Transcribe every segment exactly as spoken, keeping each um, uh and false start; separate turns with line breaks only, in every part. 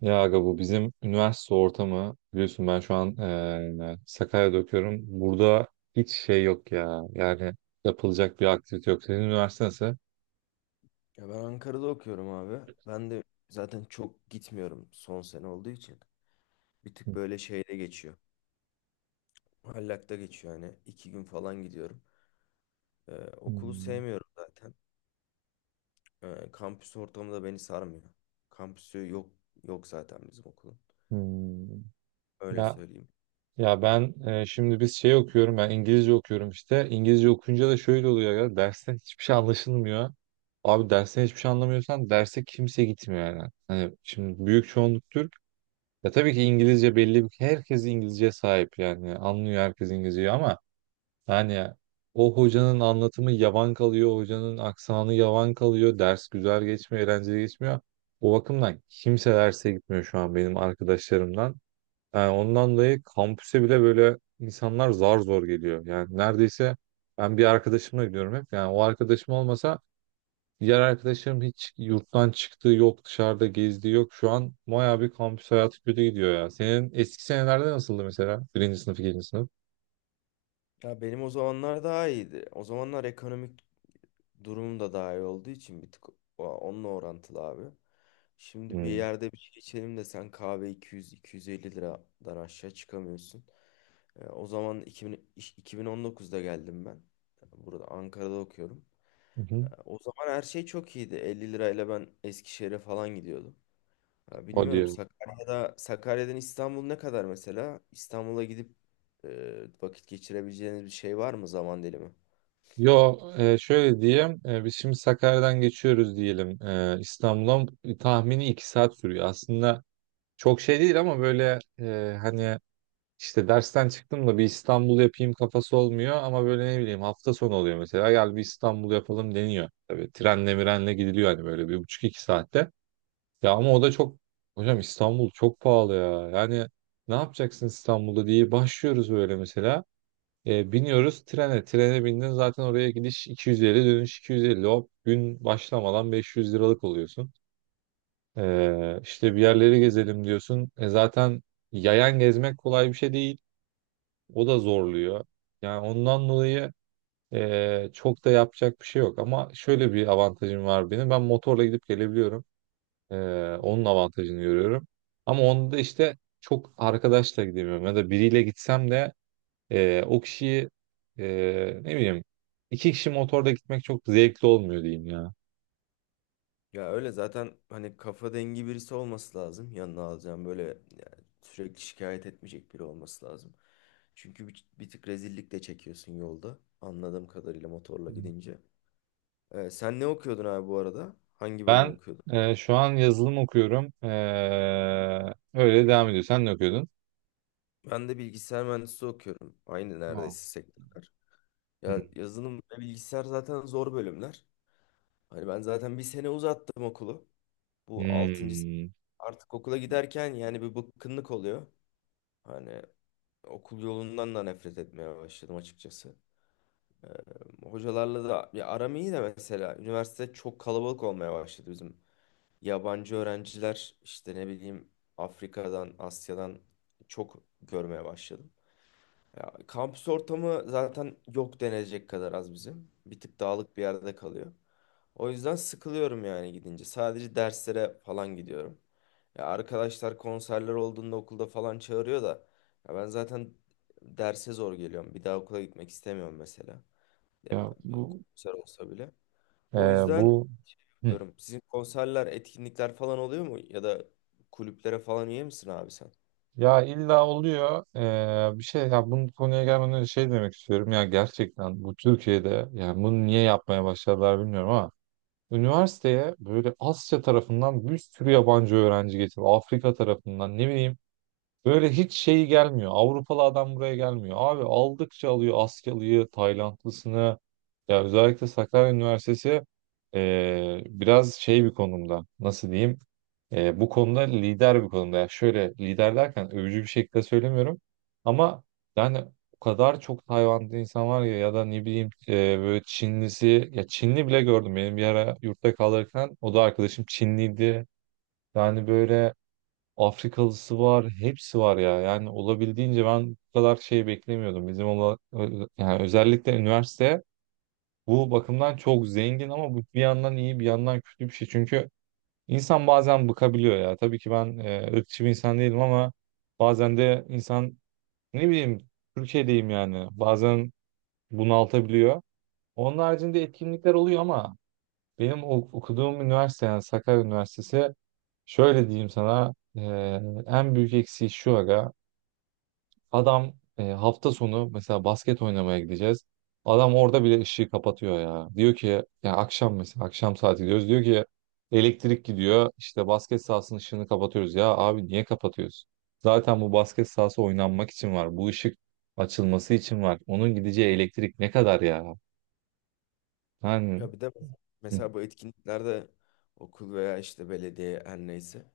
Ya aga, bu bizim üniversite ortamı biliyorsun, ben şu an eee Sakarya'da okuyorum. Burada hiç şey yok ya. Yani yapılacak bir aktivite yok. Senin üniversite nasıl?
Ya ben Ankara'da okuyorum abi. Ben de zaten çok gitmiyorum son sene olduğu için. Bir tık böyle şeyde geçiyor. Hallak'ta geçiyor yani. iki gün falan gidiyorum. Ee, Okulu
Hmm,
sevmiyorum zaten. Ee, kampüs ortamı da beni sarmıyor. Kampüsü yok yok zaten bizim okulun.
hmm.
Öyle
Ya
söyleyeyim.
ya ben eee, şimdi biz şey okuyorum. Ben İngilizce okuyorum işte. İngilizce okuyunca da şöyle oluyor ya. Dersten hiçbir şey anlaşılmıyor. Abi dersten hiçbir şey anlamıyorsan derse kimse gitmiyor yani. Hani şimdi büyük çoğunluk Türk. Ya tabii ki İngilizce belli bir herkes İngilizce sahip yani anlıyor herkes İngilizceyi, ama Yani o hocanın anlatımı yavan kalıyor, hocanın aksanı yavan kalıyor, ders güzel geçmiyor, eğlenceli geçmiyor. O bakımdan kimse derse gitmiyor şu an benim arkadaşlarımdan. Yani ondan dolayı kampüse bile böyle insanlar zar zor geliyor. Yani neredeyse ben bir arkadaşımla gidiyorum hep. Yani o arkadaşım olmasa diğer arkadaşlarım hiç yurttan çıktığı yok, dışarıda gezdiği yok. Şu an bayağı bir kampüs hayatı kötü gidiyor ya. Senin eski senelerde nasıldı mesela? Birinci sınıf, ikinci sınıf.
Ya benim o zamanlar daha iyiydi. O zamanlar ekonomik durum da daha iyi olduğu için bir tık o- onunla orantılı abi. Şimdi bir
Hmm.
yerde bir şey içelim de sen kahve iki yüz iki yüz elli liradan aşağı çıkamıyorsun. Ee, o zaman iki bin, iş- iki bin on dokuzda geldim ben. Burada Ankara'da okuyorum.
Hı
Ee,
hı.
o zaman her şey çok iyiydi. elli lirayla ben Eskişehir'e falan gidiyordum. Ya
Hadi
bilmiyorum
ya.
Sakarya'da Sakarya'dan İstanbul ne kadar mesela? İstanbul'a gidip e, vakit geçirebileceğiniz bir şey var mı zaman dilimi?
Yo, e, şöyle diyeyim. E, biz şimdi Sakarya'dan geçiyoruz diyelim, e, İstanbul'a. Tahmini iki saat sürüyor. Aslında çok şey değil, ama böyle, e, hani işte dersten çıktım da bir İstanbul yapayım kafası olmuyor. Ama böyle ne bileyim hafta sonu oluyor mesela. Gel bir İstanbul yapalım deniyor. Tabii trenle mirenle gidiliyor hani böyle bir buçuk iki saatte. Ya ama o da çok, hocam İstanbul çok pahalı ya. Yani ne yapacaksın İstanbul'da diye başlıyoruz böyle mesela. E, biniyoruz trene. Trene bindin zaten, oraya gidiş iki yüz elli dönüş iki yüz elli. Hop gün başlamadan beş yüz liralık oluyorsun. E, işte bir yerleri gezelim diyorsun. E, zaten yayan gezmek kolay bir şey değil. O da zorluyor. Yani ondan dolayı, e, çok da yapacak bir şey yok. Ama şöyle bir avantajım var benim. Ben motorla gidip gelebiliyorum. E, Onun avantajını görüyorum. Ama onda da işte çok arkadaşla gidemiyorum. Ya da biriyle gitsem de, ee, o kişiyi, e, ne bileyim, iki kişi motorda gitmek çok zevkli olmuyor diyeyim ya.
Ya öyle zaten hani kafa dengi birisi olması lazım. Yanına alacağım böyle yani sürekli şikayet etmeyecek biri olması lazım. Çünkü bir, bir tık rezillik de çekiyorsun yolda. Anladığım kadarıyla motorla gidince. Ee, sen ne okuyordun abi bu arada? Hangi bölüm
Ben
okuyordun?
e, şu an yazılım okuyorum. Ee, öyle devam ediyor. Sen ne okuyordun?
Ben de bilgisayar mühendisliği okuyorum. Aynı
Aa.
neredeyse sektörler. Ya
Hmm.
yazılım ve bilgisayar zaten zor bölümler. Hani ben zaten bir sene uzattım okulu. Bu altıncı
Hmm.
Artık okula giderken yani bir bıkkınlık oluyor. Hani okul yolundan da nefret etmeye başladım açıkçası. Ee, Hocalarla da ya aram iyi de mesela üniversite çok kalabalık olmaya başladı bizim. Yabancı öğrenciler işte ne bileyim Afrika'dan, Asya'dan çok görmeye başladım. Ya, kampüs ortamı zaten yok denecek kadar az bizim. Bir tık dağlık bir yerde kalıyor. O yüzden sıkılıyorum yani gidince. Sadece derslere falan gidiyorum. Ya arkadaşlar konserler olduğunda okulda falan çağırıyor da ya ben zaten derse zor geliyorum. Bir daha okula gitmek istemiyorum mesela. Ya
Ya
bir
bu,
konser olsa bile.
e,
O yüzden
bu... Hı.
diyorum. Sizin konserler, etkinlikler falan oluyor mu? Ya da kulüplere falan üye misin abi sen?
Ya illa oluyor. E, bir şey ya, bunun konuya gelmeden önce şey demek istiyorum ya, gerçekten bu Türkiye'de, yani bunu niye yapmaya başladılar bilmiyorum ama... Üniversiteye böyle Asya tarafından bir sürü yabancı öğrenci getiriyor. Afrika tarafından, ne bileyim. Böyle hiç şey gelmiyor. Avrupalı adam buraya gelmiyor. Abi aldıkça alıyor Asyalı'yı, Taylandlısını. Ya özellikle Sakarya Üniversitesi eee, biraz şey bir konumda. Nasıl diyeyim? E, bu konuda lider bir konuda. Yani şöyle lider derken övücü bir şekilde söylemiyorum. Ama yani o kadar çok Tayvan'da insan var ya, ya da ne bileyim, e, böyle Çinlisi, ya Çinli bile gördüm. Benim bir ara yurtta kalırken o da arkadaşım Çinliydi. Yani böyle Afrikalısı var, hepsi var ya. Yani olabildiğince ben bu kadar şey beklemiyordum. Bizim ola, ö- yani özellikle üniversite bu bakımdan çok zengin, ama bu bir yandan iyi bir yandan kötü bir şey. Çünkü İnsan bazen bıkabiliyor ya. Tabii ki ben e, ırkçı bir insan değilim, ama bazen de insan, ne bileyim, Türkiye'deyim yani. Bazen bunaltabiliyor. Onun haricinde etkinlikler oluyor, ama benim o- okuduğum üniversite, yani Sakarya Üniversitesi, şöyle diyeyim sana, e, en büyük eksiği şu aga. Adam, e, hafta sonu mesela basket oynamaya gideceğiz. Adam orada bile ışığı kapatıyor ya. Diyor ki yani akşam, mesela akşam saati diyoruz. Diyor ki elektrik gidiyor. İşte basket sahasının ışığını kapatıyoruz. Ya abi niye kapatıyoruz? Zaten bu basket sahası oynanmak için var. Bu ışık açılması için var. Onun gideceği elektrik ne kadar ya? Yani...
Ya bir de
hı,
mesela bu etkinliklerde okul veya işte belediye her neyse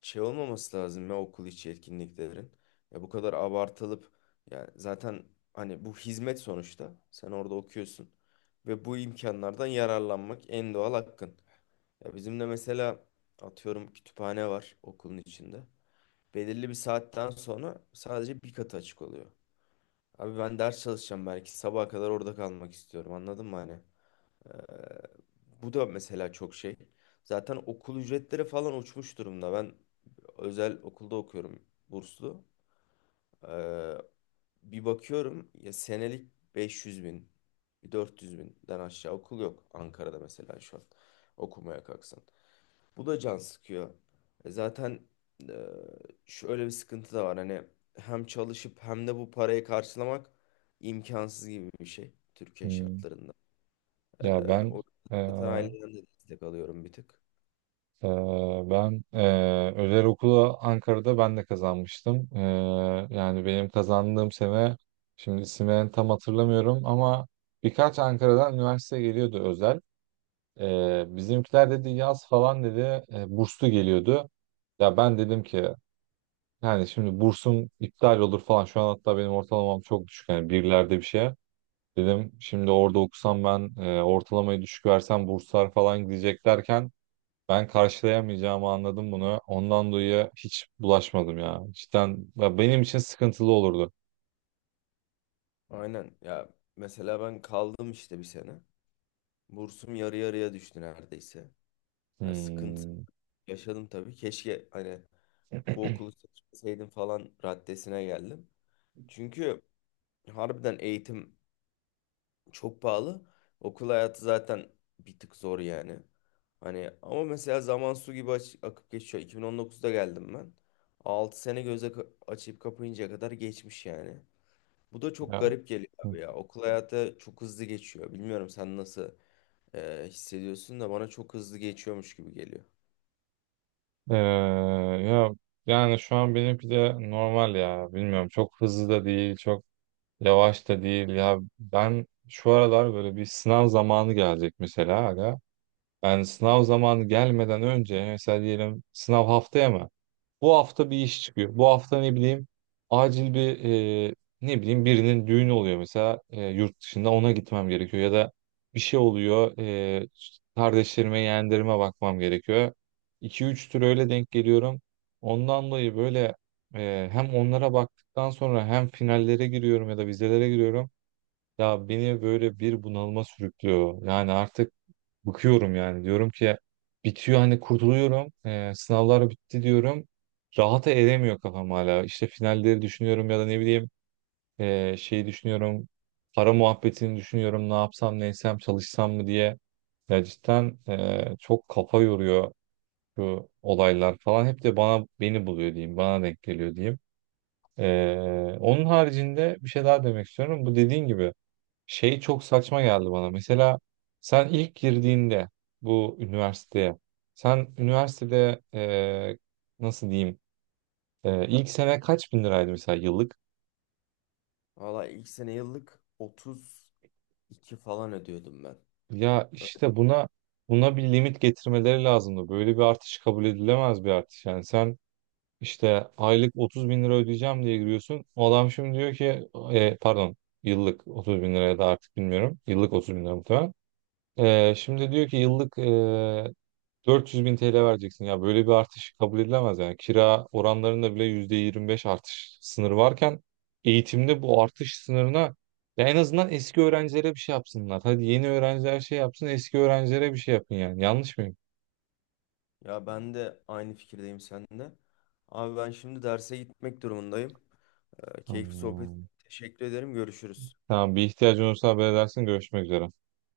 şey olmaması lazım ya okul içi etkinliklerin. Ya bu kadar abartılıp yani zaten hani bu hizmet sonuçta sen orada okuyorsun ve bu imkanlardan yararlanmak en doğal hakkın. Ya bizim de mesela atıyorum kütüphane var okulun içinde. Belirli bir saatten sonra sadece bir katı açık oluyor. Abi ben ders çalışacağım belki sabaha kadar orada kalmak istiyorum anladın mı hani? Ee, Bu da mesela çok şey. Zaten okul ücretleri falan uçmuş durumda. Ben özel okulda okuyorum burslu. Ee, Bir bakıyorum ya senelik beş yüz bin, dört yüz binden aşağı okul yok Ankara'da mesela şu an okumaya kalksan. Bu da can sıkıyor. E Zaten e, şöyle bir sıkıntı da var. Hani hem çalışıp hem de bu parayı karşılamak imkansız gibi bir şey Türkiye
hı.
şartlarında. Ee,
ya ben
O zaten aileden de destek alıyorum bir tık.
Ee, Ben e, özel okulu Ankara'da ben de kazanmıştım. Ee, yani benim kazandığım sene, şimdi isimlerini tam hatırlamıyorum ama, birkaç Ankara'dan üniversite geliyordu özel. Ee, bizimkiler dedi yaz falan dedi, e, burslu geliyordu. Ya ben dedim ki yani şimdi bursum iptal olur falan. Şu an hatta benim ortalamam çok düşük. Yani birlerde bir şey. Dedim şimdi orada okusam ben, e, ortalamayı düşük versem burslar falan gidecek derken ben karşılayamayacağımı anladım bunu. Ondan dolayı hiç bulaşmadım ya. Cidden ya benim için sıkıntılı olurdu.
Aynen ya mesela ben kaldım işte bir sene. Bursum yarı yarıya düştü neredeyse. Yani sıkıntı
Hmm,
yaşadım tabii. Keşke hani bu okulu seçmeseydim falan raddesine geldim. Çünkü harbiden eğitim çok pahalı. Okul hayatı zaten bir tık zor yani. Hani ama mesela zaman su gibi aç- akıp geçiyor. iki bin on dokuzda geldim ben. Altı sene göze ka- açıp kapayıncaya kadar geçmiş yani. Bu da çok
ya.
garip geliyor abi ya. Okul hayatı çok hızlı geçiyor. Bilmiyorum sen nasıl e, hissediyorsun da bana çok hızlı geçiyormuş gibi geliyor.
Ee, ya yani şu an benimki de normal ya. Bilmiyorum, çok hızlı da değil, çok yavaş da değil. Ya ben şu aralar böyle bir sınav zamanı gelecek mesela. Yani
Hı.
sınav zamanı gelmeden önce mesela diyelim, sınav haftaya mı? Bu hafta bir iş çıkıyor. Bu hafta ne bileyim, acil bir, e, ne bileyim, birinin düğünü oluyor mesela, e, yurt dışında, ona gitmem gerekiyor; ya da bir şey oluyor, e, kardeşlerime yeğenlerime bakmam gerekiyor. iki üç tür öyle denk geliyorum. Ondan dolayı böyle, e, hem onlara baktıktan sonra hem finallere giriyorum ya da vizelere giriyorum. Ya beni böyle bir bunalıma sürüklüyor. Yani artık bıkıyorum yani. Diyorum ki bitiyor hani, kurtuluyorum. Ee, sınavlar bitti diyorum. Rahata eremiyor kafam hala. İşte finalleri düşünüyorum, ya da ne bileyim, ee, şeyi düşünüyorum. Para muhabbetini düşünüyorum. Ne yapsam, ne etsem, çalışsam mı diye. Ya cidden, eee, çok kafa yoruyor bu olaylar falan. Hep de bana, beni buluyor diyeyim. Bana denk geliyor diyeyim. Eee, onun haricinde bir şey daha demek istiyorum. Bu dediğin gibi şey çok saçma geldi bana. Mesela sen ilk girdiğinde bu üniversiteye, sen üniversitede, e, nasıl diyeyim, e, ilk sene kaç bin liraydı mesela yıllık?
Valla ilk sene yıllık otuz iki falan ödüyordum ben.
Ya işte buna buna bir limit getirmeleri lazımdı. Böyle bir artış kabul edilemez bir artış. Yani sen işte aylık otuz bin lira ödeyeceğim diye giriyorsun. O adam şimdi diyor ki, e, pardon, yıllık otuz bin liraya da artık bilmiyorum. Yıllık otuz bin lira muhtemelen. E, şimdi diyor ki yıllık dört yüz bin lira vereceksin ya, böyle bir artış kabul edilemez. Yani kira oranlarında bile yüzde yirmi beş artış sınırı varken eğitimde bu artış sınırına, ya en azından eski öğrencilere bir şey yapsınlar. Hadi yeni öğrenciler şey yapsın, eski öğrencilere bir şey yapın, yani yanlış mıyım?
Ya ben de aynı fikirdeyim seninle. Abi ben şimdi derse gitmek durumundayım. E, keyifli sohbet.
Tamam.
Teşekkür ederim. Görüşürüz.
Tamam, bir ihtiyacın olursa haber edersin. Görüşmek üzere.